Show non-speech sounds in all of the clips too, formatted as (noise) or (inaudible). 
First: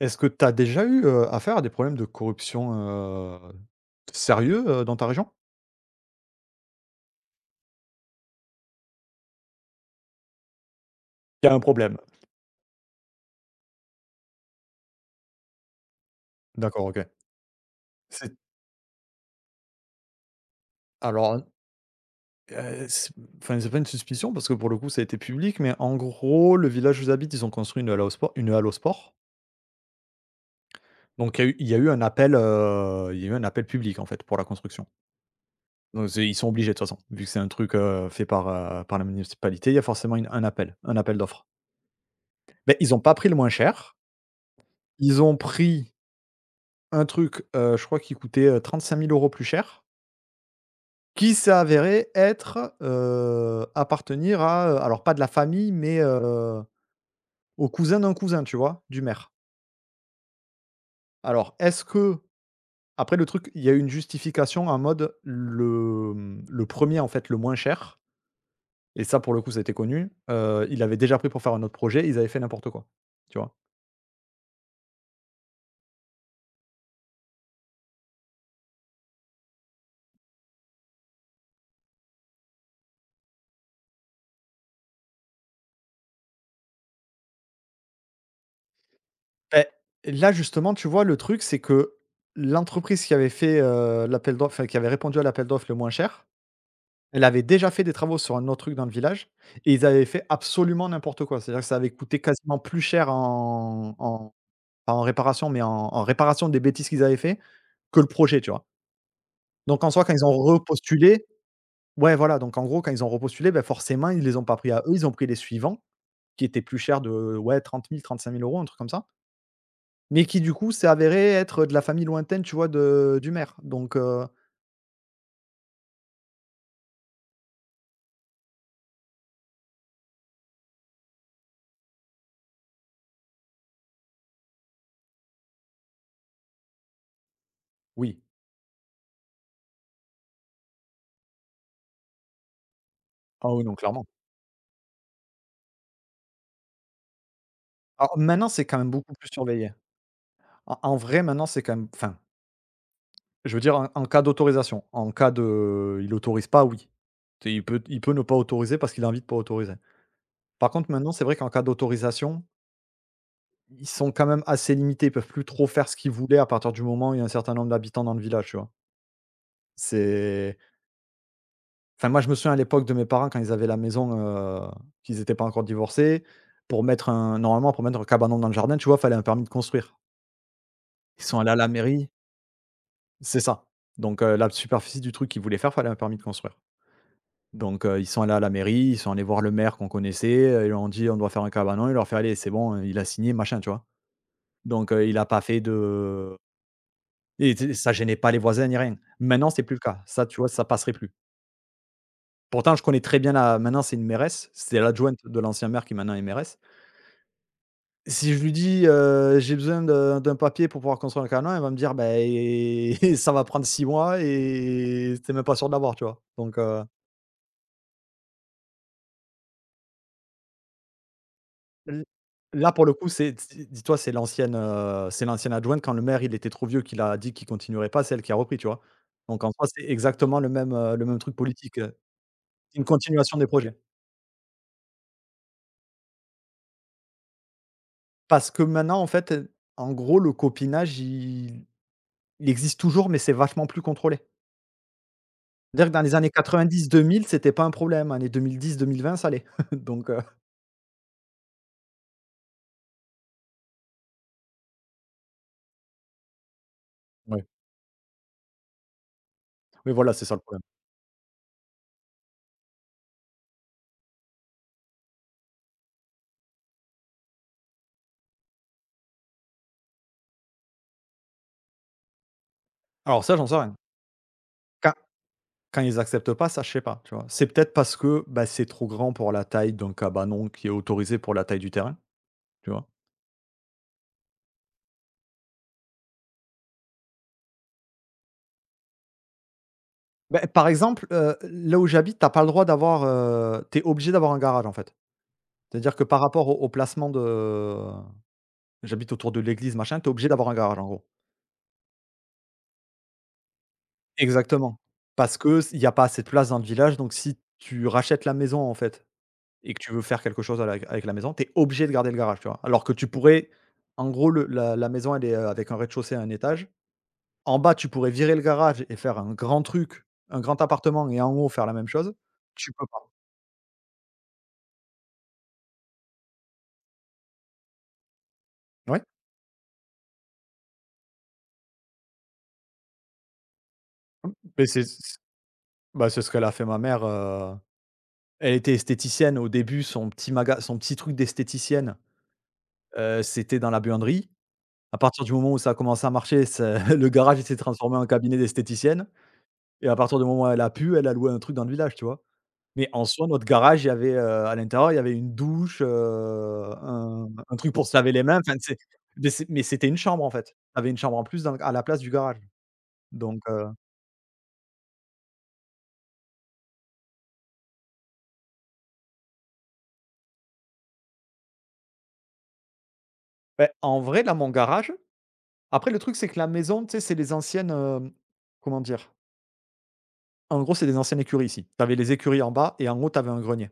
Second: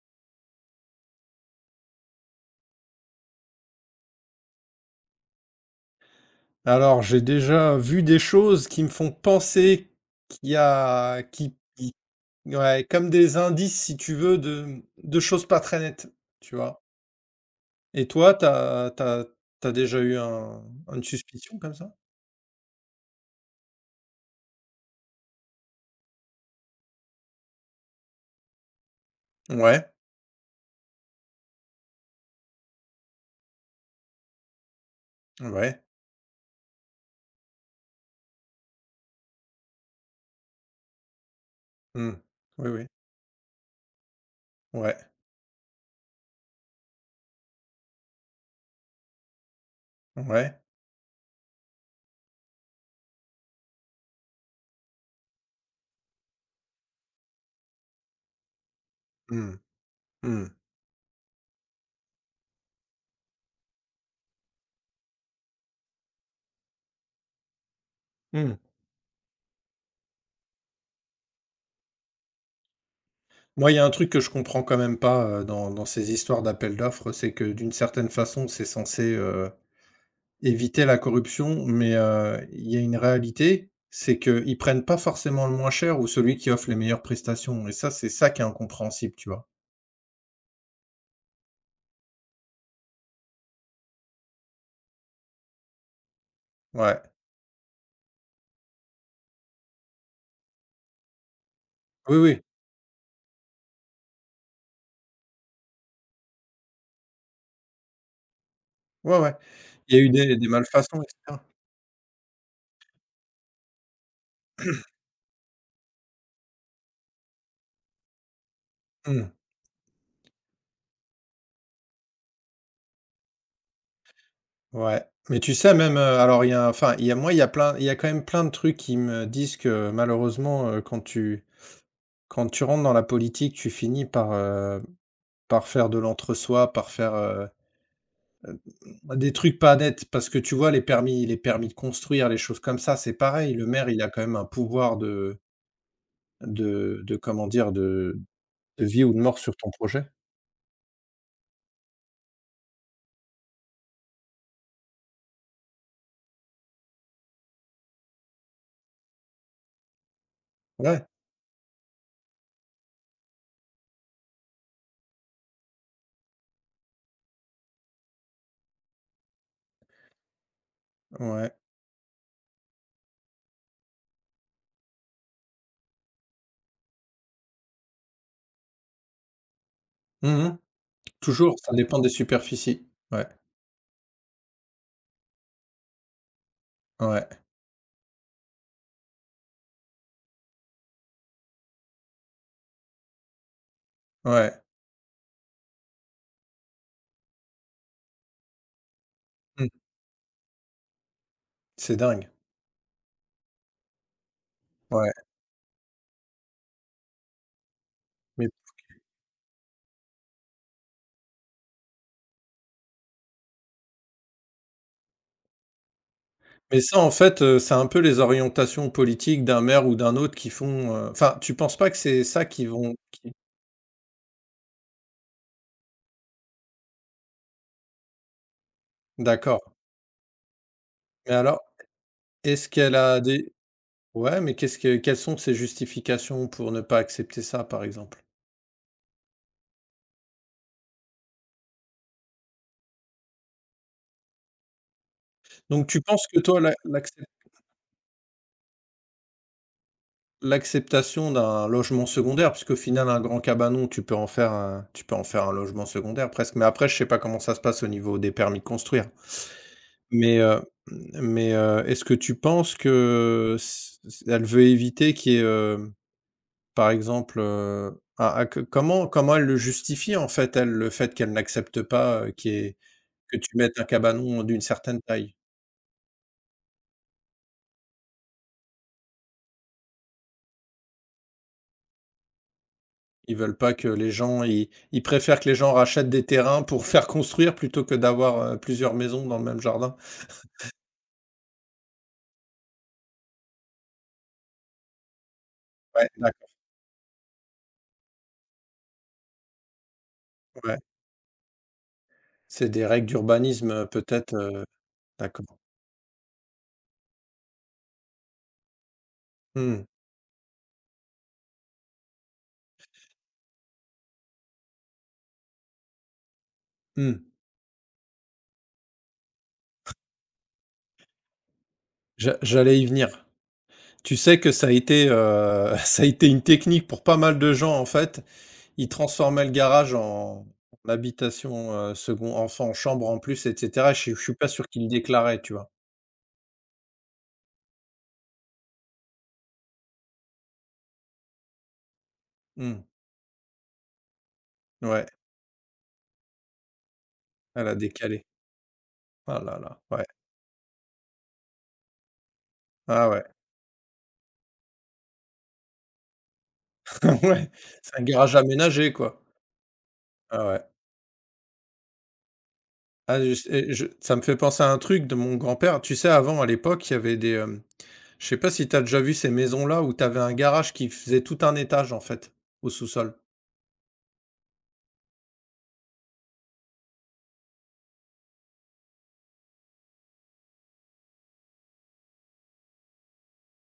Est-ce que tu as déjà eu, affaire à des problèmes de corruption, sérieux, dans ta région? Alors, j'ai déjà vu des choses qui me font penser qu'il y a Il y a qui un qui problème? ouais, comme des indices, si tu veux, de choses pas très nettes, tu vois? D'accord, OK. Et C'est toi, t'as déjà eu un une alors, suspicion comme ça? c'est enfin, c'est pas une suspicion parce que pour le coup, ça a été public, mais en gros, le village où j'habite, ils ont construit une halle au sport. Ouais, Donc il y a eu un appel, il y a eu un appel public, en fait, pour la construction. ouais. Donc c'est ils sont obligés de toute façon, vu que c'est un truc, fait par, la municipalité, il y a forcément une un appel d'offres. Mmh. Oui, Mais oui. ils n'ont pas pris le moins cher, Ouais, ils ont pris un truc, je crois qu'il coûtait, 35 000 € plus cher, ouais. qui s'est avéré être, appartenir à, alors pas de la famille, mais, au cousin d'un cousin, tu vois? Du maire. Mmh, mmh, Alors est-ce que, après le truc, il y a eu une justification en mode le premier, en fait, le moins cher. mmh. Et ça, pour le coup, ça a été connu, il avait déjà pris pour faire un autre projet, ils avaient fait n'importe quoi, tu vois? Moi, il y a un truc que je comprends quand même pas, dans ces histoires d'appels d'offres, c'est que d'une certaine façon, c'est censé, éviter la corruption, mais il y a une réalité, c'est qu'ils prennent pas forcément le moins cher ou celui qui offre les meilleures prestations et ça, c'est ça qui est incompréhensible, tu vois? Beh, là justement, tu vois, le truc c'est que l'entreprise qui avait fait, l'appel d'offres, enfin qui avait répondu à l'appel d'offres le moins cher. Ouais. Elle avait déjà fait des travaux sur un autre truc dans le village et ils avaient fait absolument n'importe quoi. C'est-à-dire que ça avait Oui, coûté oui. quasiment plus cher en, pas en réparation, mais en réparation des bêtises qu'ils avaient fait, que le projet, tu vois? Ouais, ouais. Donc, en Il y a soi, eu quand ils ont des malfaçons et repostulé, cetera. ouais, voilà, donc en gros, quand ils ont repostulé, ben forcément, ils les ont pas pris à eux, ils ont pris les suivants qui étaient plus chers de, ouais, 30 000, trente-cinq mille euros, un truc comme ça, Mmh. mais qui du coup s'est avéré être de la famille lointaine, tu vois, de du maire. Donc Ouais, mais tu sais même, alors il y a enfin, il y a moi, il y a plein il y a quand même plein de trucs qui me disent que malheureusement, quand tu rentres dans la politique, tu finis par, par faire de l'entre-soi, par faire, oui. Heu, des trucs pas nets, parce que tu vois, les permis de construire, les choses comme ça, c'est Ah pareil. oui, Le non, maire, il clairement. a quand même un pouvoir de comment dire? Alors De maintenant, c'est quand de même vie beaucoup ou de plus mort sur ton surveillé. projet. En vrai, maintenant, c'est quand même, enfin, je veux dire, en cas d'autorisation. En cas de il autorise pas, oui. C'est il peut ne pas autoriser parce qu'il a envie de pas autoriser. Par contre, Ouais, maintenant, c'est vrai qu'en cas d'autorisation, ils sont quand même assez limités. Ils peuvent plus trop faire ce qu'ils voulaient à partir du moment où il y a un certain nombre d'habitants dans le village, tu vois? C'est ouais. enfin, moi, je me souviens, à l'époque de mes parents, quand ils avaient la maison, qu'ils étaient pas encore divorcés, pour mettre un normalement, pour mettre un cabanon dans le jardin, tu vois, fallait un permis de construire. Mmh. Ils sont allés à Toujours, la ça dépend mairie. des superficies. Ouais, C'est ça. Donc la superficie du truc qu'ils voulaient faire, fallait un permis de construire. ouais, Donc ils sont allés à la mairie, ils sont allés voir le maire qu'on connaissait, ils lui ont dit: «On doit faire un cabanon». Il leur fait: «Allez, c'est bon, il a signé, machin», tu vois? ouais. Donc il a pas fait de, et tu, ça gênait pas les voisins ni rien. Maintenant, c'est Mmh. plus le cas. Ça, tu vois, ça passerait plus. C'est dingue. Pourtant, je connais très bien la. Maintenant, c'est une mairesse, c'est Ouais. l'adjointe de l'ancien maire qui maintenant est mairesse. Si je Mais lui dis: «J'ai besoin de d'un papier pour pouvoir construire un cabanon», elle va me dire: ben (laughs) ça va prendre 6 mois et tu même pas sûr de l'avoir», tu vois? Donc mais ça, en fait, c'est un peu les orientations politiques d'un maire ou d'un autre qui font, enfin, tu penses pas que L c'est ça qui là, pour le vont coup, c'est qui. Dis-toi, c'est l'ancienne adjointe, quand le maire, il était trop vieux, qu'il a dit qu'il continuerait pas, c'est elle qui a repris, tu vois? Donc, en D'accord. soi, c'est exactement le même Mais truc alors, politique, est-ce une qu'elle a continuation des des. projets. Ouais, mais qu'est-ce que quelles sont ses justifications pour ne pas accepter ça, par exemple? Parce que maintenant, en fait, en gros, le copinage, il existe toujours, mais c'est vachement plus contrôlé. Donc C'est-à-dire que tu dans les penses années que toi, 90, 2000, c'était pas un problème, années 2010-2020, ça allait. (laughs) Donc l'acceptation d'un logement secondaire, puisqu'au final un grand cabanon, tu peux en faire un tu peux en faire un logement secondaire presque, mais après je sais pas comment ouais. ça se passe au niveau des permis de construire. Oui, voilà, c'est ça Mais, le problème. heu, est-ce que tu penses que c c elle veut éviter qu'il y ait, par exemple, un que comment elle le justifie en fait, elle, le fait qu'elle n'accepte pas, qu'il y ait Alors ça, que j'en sais tu rien. mettes un cabanon d'une Quand certaine taille? Quand ils acceptent pas, ça, je sais pas, tu vois? C'est peut-être parce que, bah, c'est trop grand pour la taille d'un cabanon qui est autorisé pour la taille du terrain, tu vois? Ils veulent pas que les gens ils préfèrent que les gens rachètent des terrains pour faire construire plutôt que d'avoir, plusieurs maisons dans le même jardin. Ben par exemple, là où j'habite, t'as pas le droit d'avoir, tu obligé d'avoir un garage, en fait. C'est-à-dire que Ouais, par rapport d'accord, au placement de, j'habite autour de l'église, machin, t'es obligé d'avoir un garage, ouais. en gros. C'est des règles d'urbanisme, peut-être, Exactement. Parce d'accord. que il y a pas assez de place dans le village, donc si tu rachètes la maison, en fait, et que Mmh, tu veux faire quelque chose à la avec la maison, t'es obligé de garder le garage, tu vois? Alors que tu pourrais, en gros, le la la maison, elle est, avec un rez-de-chaussée et un étage. mmh. En bas, tu pourrais virer le garage et faire un grand truc, un grand appartement, et en haut faire la même chose. Tu J'allais peux y pas. venir. Tu sais que ça a été, (laughs) ça a été une technique pour pas mal de gens, en fait. Ils Ouais, transformaient le garage en habitation, second enfant en chambre en plus et cetera. Je suis pas sûr mais qu'ils c'est le c déclaraient, tu vois? bah, c'est ce qu'elle a fait ma mère, elle était esthéticienne au début, son petit truc d'esthéticienne, Mmh, c'était dans la buanderie. À ouais, partir du moment où ça a commencé à marcher, ça (laughs) le garage, il s'est elle a transformé en décalé. cabinet d'esthéticienne, Ah là là, et à ouais. partir du moment où elle a pu, elle a loué un truc dans le village, tu vois? Mais en Ah ouais. soi, notre garage, il y avait, à l'intérieur, il y avait une douche, (laughs) un Ouais, un truc pour se c'est un laver les garage mains, enfin, tu aménagé, quoi. mais c'est mais c'était une chambre, en fait. Ah Tu ouais. avais une chambre en plus dans à la place du garage. Ah Donc je et je ça me fait penser à un truc de mon grand-père. Tu sais, avant, à l'époque, il y avait je sais pas si tu as déjà vu ces maisons-là où tu avais un garage qui faisait tout un étage, en fait, au sous-sol? beh, en vrai, là, mon garage, après le truc, c'est que la maison, tu sais, c'est les anciennes, comment dire? En gros, c'est des anciennes écuries ici. Tu avais les écuries en bas, et en haut, tu avais un grenier,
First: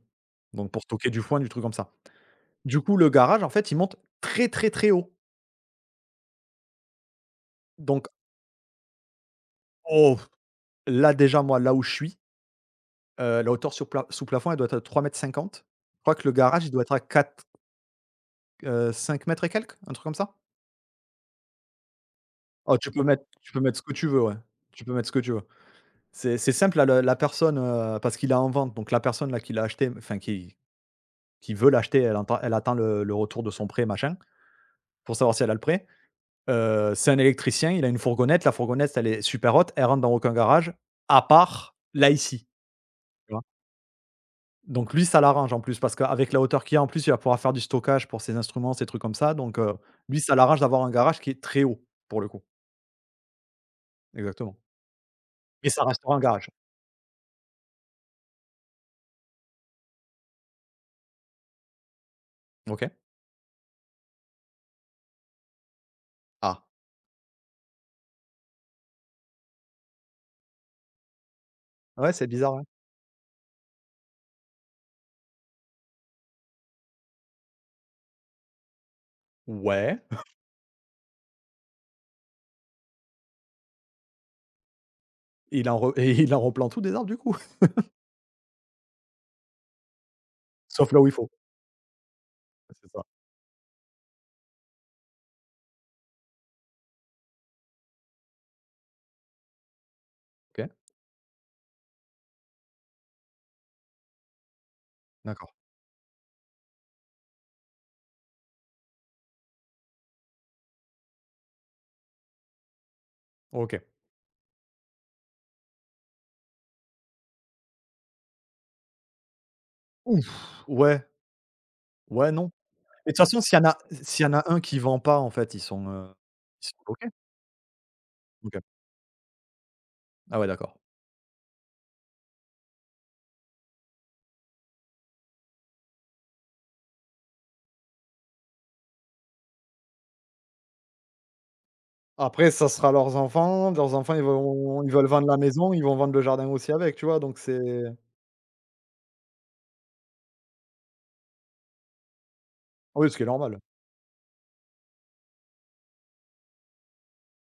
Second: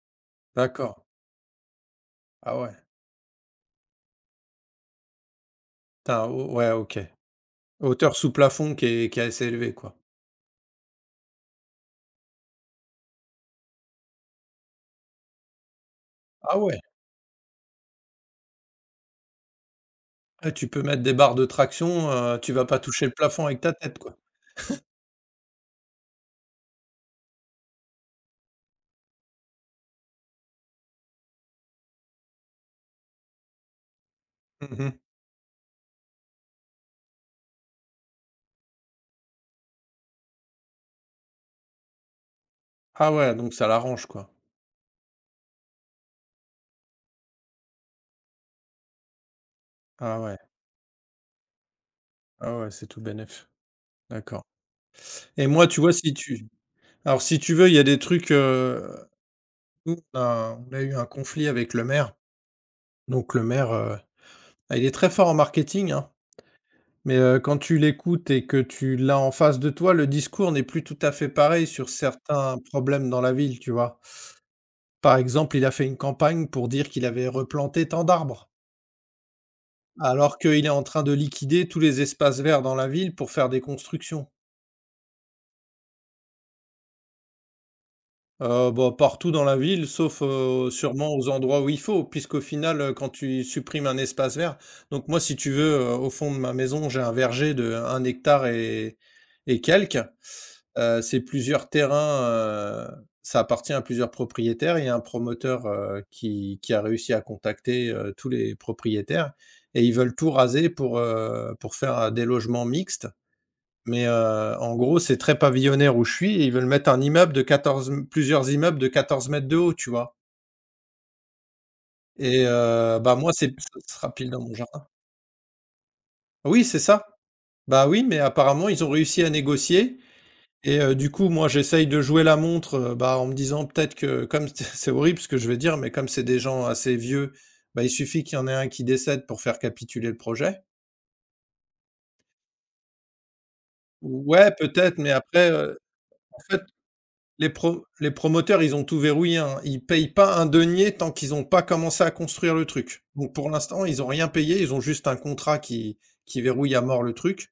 donc pour D'accord. stocker du foin, du truc comme ça. Ah ouais. Du coup, le garage, en fait, il monte très, très, très haut. Tu as o ouais, OK. Donc, Hauteur sous plafond qui est assez élevée, quoi. oh, là, déjà, moi, là où je suis. La hauteur sur pla sous plafond, elle doit être à 3,50 m. Je crois que le Ah garage, il ouais. doit être à 4, 5 m et quelques, un truc comme ça? Ah, tu peux mettre des barres de traction, tu vas Oh, pas tu peux toucher le mettre plafond tu peux avec ta mettre ce que tête, tu quoi. veux, ouais. Tu peux mettre ce que tu veux. C'est simple, là, le la personne, parce qu'il est en vente, donc la personne, là, qui l'a acheté, enfin, qui veut l'acheter, elle entend elle attend le retour de son prêt, machin, Mmh. pour savoir si elle a le prêt. C'est un électricien, il a une fourgonnette, la fourgonnette, elle est super haute, elle rentre dans aucun garage, à part là, ici. Ah ouais, donc ça l'arrange, quoi. Donc lui, ça l'arrange, en plus parce qu'avec la hauteur qu'il y a, en plus, il va pouvoir faire du stockage pour ses instruments, ses trucs comme ça. Donc, lui, Ah ça ouais. l'arrange d'avoir un garage qui est très haut, pour le coup. Ah ouais, c'est tout bénef. D'accord. Exactement. Et moi, Mais tu ça vois, si restera un tu garage. alors si tu veux, il y a des trucs, nous on a eu un conflit avec le maire, OK. donc le maire, ah il est très fort en marketing, hein, Ah. mais, quand tu l'écoutes et que tu l'as en face de toi, le discours n'est plus tout à fait pareil sur Ouais, c'est bizarre, certains hein? problèmes dans la ville, tu vois? Par exemple, il a fait une campagne pour dire qu'il avait replanté tant d'arbres, Ouais. alors qu'il est en train de liquider tous les espaces verts dans la ville pour faire des constructions. Et il en re, (laughs) et il en replant tout des arbres, du coup? (laughs) Bah, partout dans la ville, sauf, Sauf là où il sûrement aux faut. endroits où il faut, puisqu'au final, C'est ça. quand tu supprimes un espace vert donc moi, si tu veux, au fond de ma maison, j'ai un verger de 1 hectare et quelques. OK, C'est plusieurs terrains, heu, ça appartient à plusieurs propriétaires. Il y a un d'accord. promoteur, qui a réussi à contacter, tous les propriétaires et ils veulent tout raser pour faire, des logements mixtes. OK. Mais, en gros, c'est très pavillonnaire où je suis et ils veulent mettre un immeuble de 14, m plusieurs immeubles de 14 mètres de haut, tu vois? Ouf! Ouais, ouais, Et non. Mais bah, de toute moi, façon, c'est s'il y en a ce sera s'il y pile en dans a mon un qui jardin. vend pas, en fait, Oui, ils sont c'est ça. bloqués? Bah, oui, mais OK. apparemment, ils ont réussi à négocier Ah ouais, d'accord. et du coup, moi, j'essaye de jouer la montre, bah, en me disant peut-être que comme (laughs) c'est horrible ce que je vais dire, mais comme c'est des gens assez vieux, bah, il suffit qu'il y en ait un qui décède pour faire capituler le projet. Après, ça sera leurs enfants, Ouais, ils peut-être, veulent mais vendre la après, maison, ils vont vendre le en jardin fait. aussi avec, tu vois? Donc c'est, Les promoteurs, ils ont tout verrouillé, hein. Ils payent pas un denier tant qu'ils ont pas commencé à construire le truc. oui, ce qui est Donc pour normal. l'instant, ils ont rien payé, ils ont juste un contrat qui verrouille à mort le truc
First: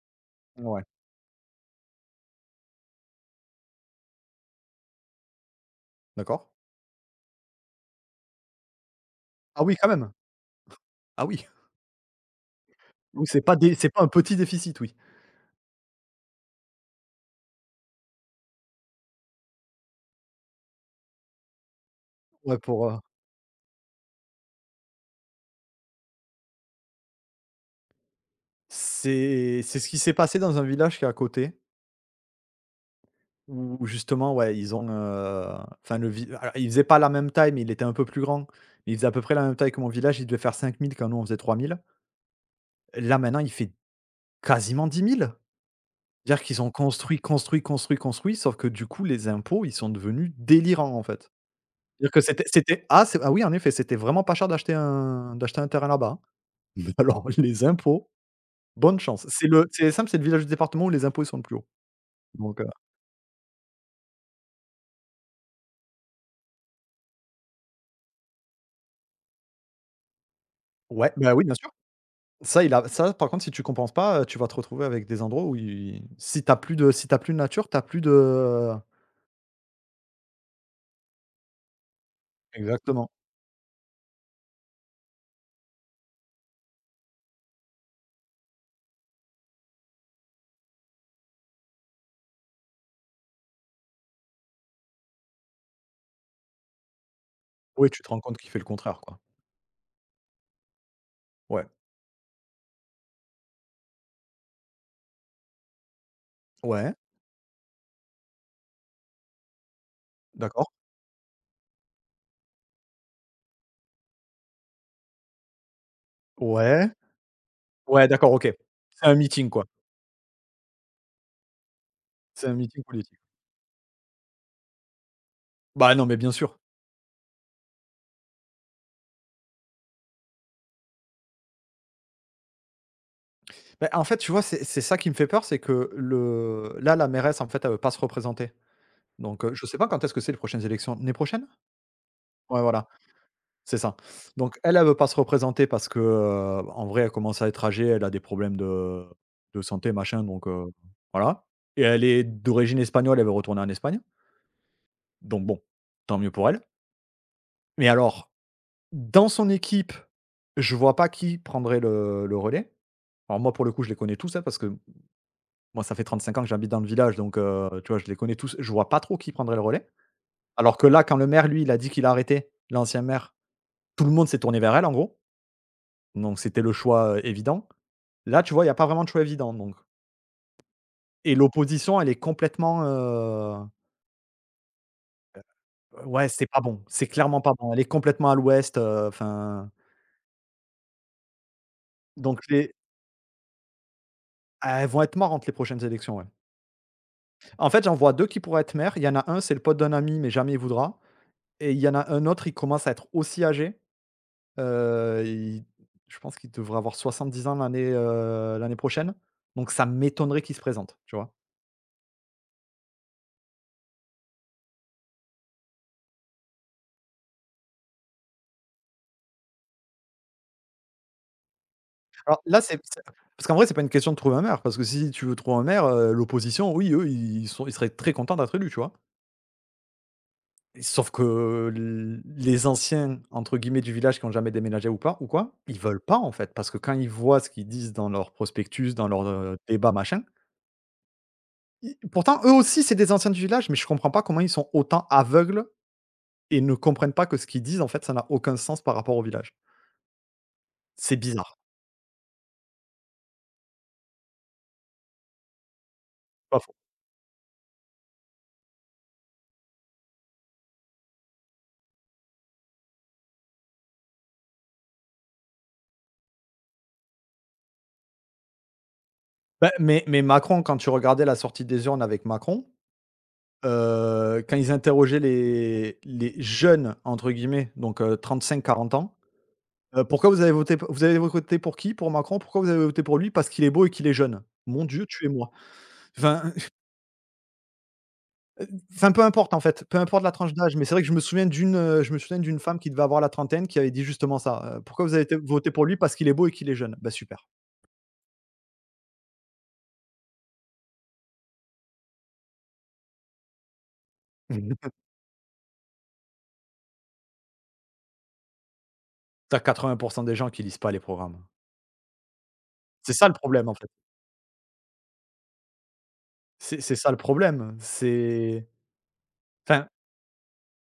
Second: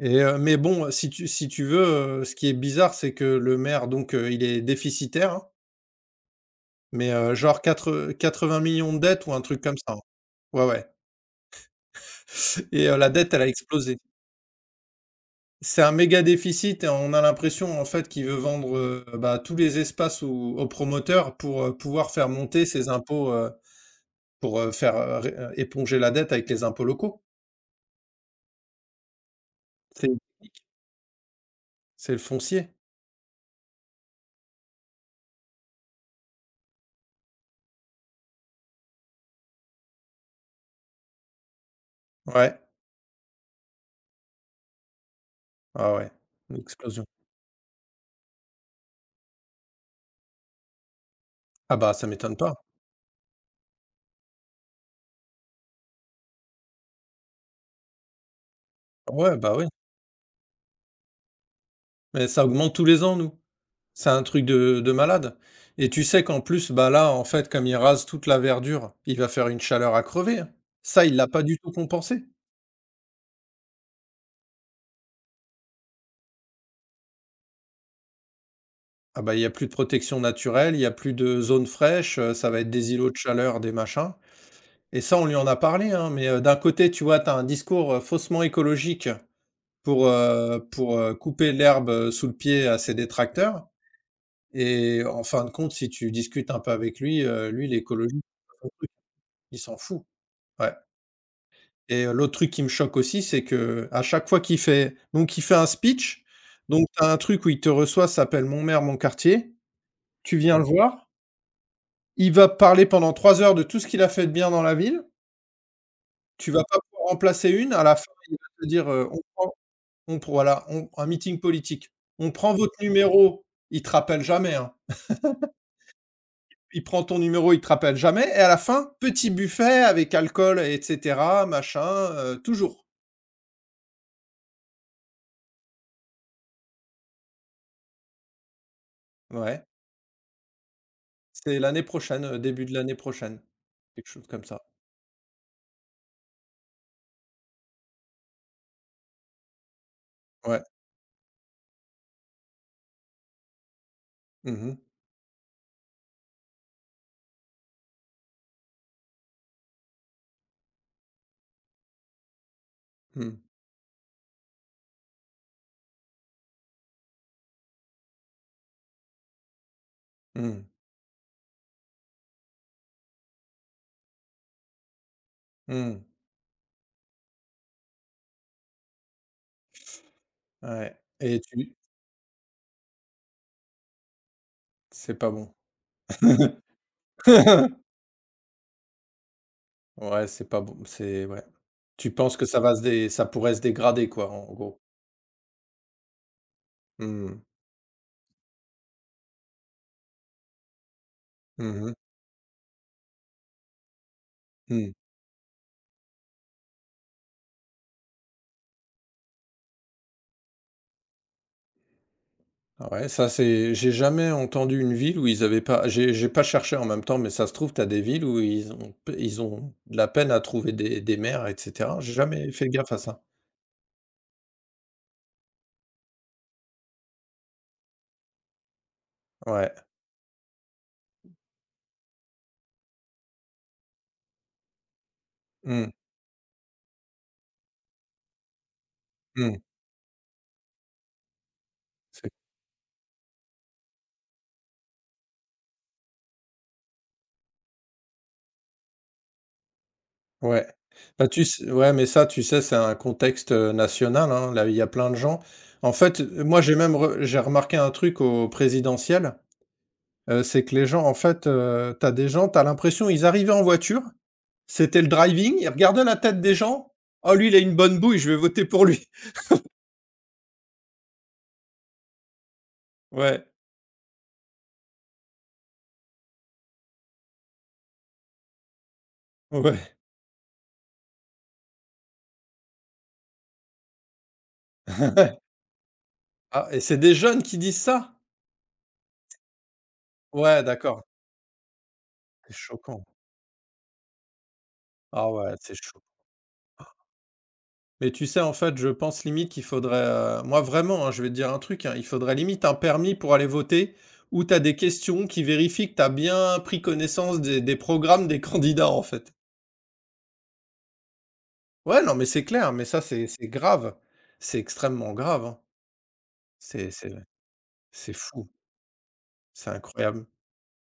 et mais Ouais, bon, si tu veux, ce qui est bizarre, c'est que le maire donc, il est déficitaire, hein, d'accord. mais genre quatre, 80 millions de dettes ou un truc Ah oui, comme quand ça, hein. même! Ouais, ouais. Ah oui! (laughs) Et la Oui, dette, elle a c'est explosé. pas un petit déficit, oui. C'est un méga déficit et on a l'impression en fait qu'il veut vendre, bah, tous les espaces aux promoteurs pour, pouvoir faire Ouais, monter pour, ses impôts, pour, faire, ré éponger la dette avec les impôts locaux. c'est ce qui s'est C'est passé dans un village qui est à côté, c'est le foncier. où justement, ouais, ils ont, enfin le vi alors, il faisait pas la même taille, mais il était un peu plus grand. Il faisait à peu près la même taille que mon village, il devait faire 5 000, quand nous on faisait 3 000. Ouais, Là maintenant, il fait quasiment 10 000. ah ouais, Dire une qu'ils ont explosion. construit, construit, construit, construit, sauf que du coup, les impôts, ils sont devenus délirants, en fait. Ah bah, ça Dire que m'étonne c'était pas. c'était ah c'est ah oui, en effet, c'était vraiment pas cher d'acheter un terrain là-bas, hein. Mais alors, (laughs) les impôts, bonne chance. Ouais, C'est bah, le oui, c'est simple, c'est le village du département où les impôts, ils sont le plus haut. mais ça Donc augmente tous les ans nous. C'est un truc de malade et tu sais qu'en plus, bah, là, en fait, comme il rase toute la verdure, il va faire une chaleur à crever, hein. Ça, ouais, il l'a bah, pas oui, bien du sûr. tout compensé. Ça, il a Ça, par contre, si tu compenses pas, tu vas te retrouver avec des endroits où il si t'as plus de nature, t'as plus de. Ah bah, il y a plus de protection naturelle, il y a plus de zones fraîches, ça va être des Exactement. îlots de chaleur, des machins et ça, on lui en a parlé, hein, mais d'un côté, tu vois, tu as un discours, faussement écologique pour, couper l'herbe, sous le pied à ses détracteurs et en fin de compte, si tu discutes un peu avec lui, lui, Oui, tu te rends l'écologie, compte c'est qu'il pas fait le son truc, contraire, quoi. il s'en fout, ouais Ouais. et l'autre truc qui me choque aussi, c'est que à chaque fois qu'il fait donc il fait un speech, donc Ouais, tu as un truc où il te reçoit, ça s'appelle «Mon maire, mon quartier», tu viens le d'accord. voir. Il va parler pendant 3 heures de tout ce qu'il a fait de bien dans la ville. Tu vas pas Ouais. pouvoir en placer une. À la Ouais, fin, d'accord, il OK. va te dire, C'est un «On meeting, prend quoi. on prend», voilà, on un meeting politique. «On C'est un prend votre meeting politique. numéro». Il te rappelle jamais, hein. Bah, non, mais bien sûr. Il prend ton numéro, il te rappelle jamais et à la fin, petit buffet avec alcool et cetera, machin, toujours. Bah, en fait, tu vois, c'est ça qui me fait peur, c'est que le là, la mairesse, en fait, elle veut pas se représenter. Donc, je Ouais. sais pas quand est-ce que c'est les prochaines élections? L'année prochaine? C'est l'année prochaine, Ouais, début de voilà, l'année prochaine. c'est ça. Quelque chose comme Donc ça. elle, elle veut pas se représenter parce que, en vrai, elle commence à être âgée, elle a des problèmes de santé, machin, donc, Ouais. Voilà. Et elle est d'origine espagnole, elle veut retourner en Espagne, Mmh mh. donc bon, tant mieux pour elle. Mais alors, dans son équipe, je vois pas qui prendrait le relais. Mmh. Alors moi, pour le coup, je les connais tous, hein, parce que moi, ça fait 35 ans que j'habite dans le village, donc tu vois, je les connais tous. Je vois pas trop qui prendrait le relais. Mmh. Alors que là, quand le maire, lui, il a dit qu'il a arrêté, l'ancien maire, tout le monde s'est tourné vers elle, en gros. Mmh. Donc c'était le choix, évident. Là, tu vois, il y a pas vraiment de choix évident, Ouais et et tu l'opposition, elle est complètement, c'est pas bon. ouais, c'est pas (laughs) bon, c'est clairement pas bon. Elle est complètement à l'ouest, enfin, Ouais, c'est pas bon, c'est ouais. Tu penses donc que les ça pourrait se dégrader quoi, en gros? elles vont être marrantes, les prochaines élections, ouais. Mmh. En fait, j'en vois 2 qui pourraient être maires. Il y en a un, c'est le pote d'un ami, mais jamais il voudra, et Mmh il y en mh. a un autre, il commence à être aussi âgé. Mmh. Il je pense qu'il devrait avoir 70 ans l'année prochaine, donc ça m'étonnerait qu'il se présente, tu vois? Ah ouais, ça c'est j'ai jamais entendu une ville où ils avaient pas, j'ai pas cherché en même temps, mais ça se trouve, t'as des villes où ils ont de la peine à trouver des maires et cetera. J'ai Alors jamais là, fait gaffe à c'est ça. parce qu'en vrai, c'est pas une question de trouver un maire, parce que si tu veux trouver un maire, l'opposition, oui, eux, ils seraient très contents d'être élus, tu vois? Ouais. Et sauf que l les anciens, entre guillemets, «du village», qui ont jamais déménagé ou pas ou quoi, ils Mmh. veulent pas, en fait, parce que quand ils voient ce qu'ils disent dans leurs prospectus, dans leurs, Mmh. Débats, machin, i C'est pourtant, eux aussi, c'est des anciens du village, mais je comprends pas comment ils sont autant aveugles, et ne comprennent pas que ce qu'ils disent, en fait, ça n'a aucun sens par rapport au village. ouais. C'est Bah, tu bizarre. sais ouais, mais ça, tu sais, c'est un contexte, national, hein. Là, il y a plein de gens en fait, Pas moi, faux. j'ai même re j'ai remarqué un truc au présidentiel. C'est que les gens en fait, tu des gens, t'as l'impression ils arrivaient en voiture, c'était le driving, ils regardaient la tête des gens: «Oh lui il a une bonne bouille, je vais voter pour lui». Bah, mais Macron, quand tu regardais la sortie des urnes avec Macron, Ouais, quand ils interrogeaient les «jeunes», entre guillemets, donc, 35-40 ans, ouais. «Pourquoi vous avez voté p vous avez voté pour qui? Pour Macron? Pourquoi vous avez voté pour lui? Parce qu'il est beau et qu'il est jeune». Mon Dieu, tu es moi. (laughs) Enfin. Ah et c'est des jeunes qui disent ça? (laughs) Enfin, peu importe, en fait, peu importe la tranche Ouais, d'âge, mais c'est vrai d'accord, que je me souviens c'est d'une femme qui devait choquant. avoir la trentaine, qui avait dit justement ça, «Pourquoi vous avez Ah té ouais, voté c'est pour lui? chaud. Parce qu'il est beau et qu'il est jeune». Bah, super. Mais tu sais en fait je pense limite qu'il faudrait, moi vraiment, hein, je vais te dire un truc, hein, il faudrait limite un permis pour aller voter où tu as des (laughs) questions qui vérifient que tu as bien pris connaissance des programmes des (laughs) candidats en fait. Tu as 80 des gens qui lisent pas les programmes. Ouais, non, mais c'est clair, mais ça, C'est c'est ça le c'est problème, en fait. grave. C'est extrêmement grave, hein. C'est C'est c'est ça c'est le problème. c'est fou, C'est c'est Enfin, incroyable.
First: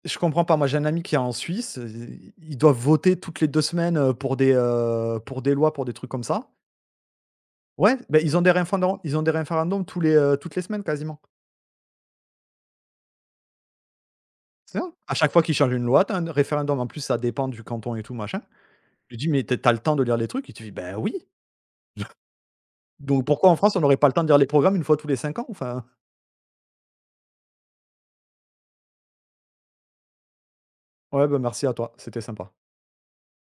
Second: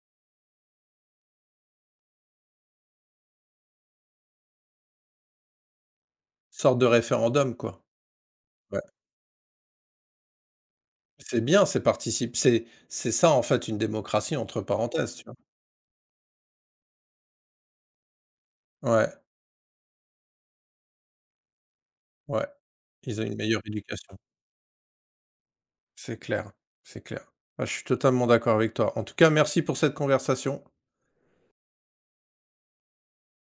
je comprends pas. Moi, j'ai un ami qui est en Suisse, i ils doivent voter toutes les 2 semaines, pour des lois, pour des trucs comme ça. Sorte de référendum, quoi. Ouais, ben ils ont des Ouais. référendums ils ont des référendums toutes les semaines quasiment. C'est bien, c'est ça, en fait, une démocratie entre C'est ça. À parenthèses, tu chaque vois? fois qu'ils changent une loi, t'as un référendum. En plus, ça dépend du canton et tout machin. Je lui Ouais, dis: «Mais t'as es le temps de lire les trucs?» Il te dit: «Ben oui». ouais. (laughs) Ils Donc ont une pourquoi en meilleure France, on n'aurait pas le éducation. temps de lire les programmes une fois tous les 5 ans? Enfin, C'est clair, c'est clair. Ah, je suis totalement d'accord avec toi. En tout cas, merci pour cette conversation. ouais, ben merci à toi, c'était sympa.